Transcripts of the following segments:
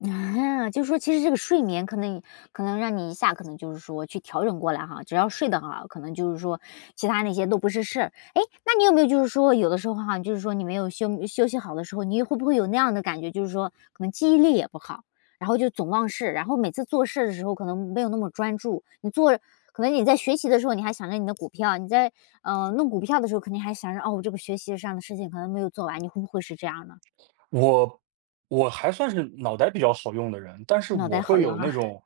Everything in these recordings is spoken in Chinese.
就说其实这个睡眠可能以可能让你一下可能就是说去调整过来哈，只要睡得很好，可能就是说，其它那些都不是事儿。诶，那你有没有就是说，有的时候哈，你就是说你没有休休息好的时候，你会不会有那样的感觉，就是说，可能记忆力也不好，然后就总忘事，然后每次做事的时候可能没有那么专注。你做可能你在学习的时候，你还想着你的股票，你在，呃，弄股票的时候，可能还想着，哦，我这个学习上的事情可能没有做完。你会不会是这样呢？我我还算是脑袋比较好用的人，但是脑我袋好会有用那哈。种，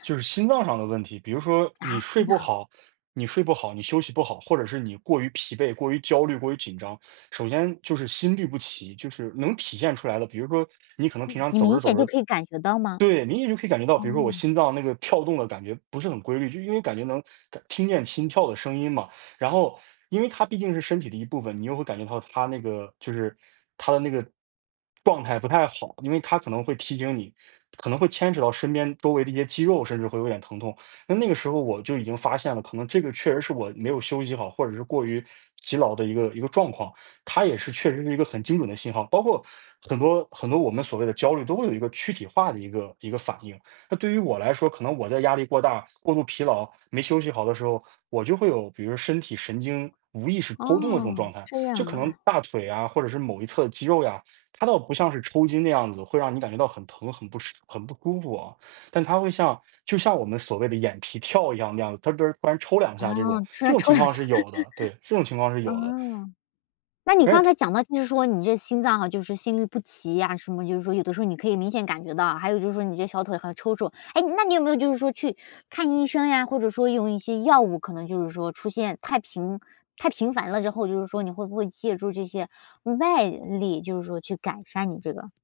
就是心脏上的问题。比如说，你啊？睡听不到？好你睡不好、你休息不好，或者是你过于疲惫、过于焦虑、过于紧张，首先就是心律不齐，就是能体现出来的，比如说，你可能平诶，常你走明着走显就着可以感觉到吗？对，明显就可以感觉到，比如说我哦。心脏那个跳动的感觉不是很规律。就因为感觉能感听见心跳的声音嘛，然后因为它毕竟是身体的一部分，你又会感觉到它那个就是它的那个状态不太好。因为它可能会提醒你，可能会牵扯到身边周围的一些肌肉，甚至会有点疼痛。那那个时候我就已经发现了，可能这个确实是我没有休息好，或者是过于疲劳的一个一个状况。它也是确实是一个很精准的信号，包括很多很多我们所谓的焦虑都会有一个躯体化的一个一个反应。那对于我来说，可能我在压力过大、过度疲劳、没休息好的时候，我就会有，比如身体神经无意识抽动的这种状哦，态。这就样可能啊。大腿呀，或者是某一侧肌肉呀，它倒不像是抽筋的样子，会让你感觉到很疼、很不适、很不舒服啊，但它会像就像我们所谓的眼皮跳一样那样子，“得儿”“得儿”，突然抽2啊，下这种。出这来种抽情2况下。是有的，对，这种情 况是有的。哦，那你而且刚才它讲到，就是说你这心脏哈，就是心律不齐呀什么，就是说有的时候你可以明显感觉到。还有就是说你这小腿还抽搐。诶，那你有没有就是说去看医生呀，或者说用一些药物？可能就是说出现太频太频繁了之后，就是说你会不会借助这些外力？就是说去改善你这个。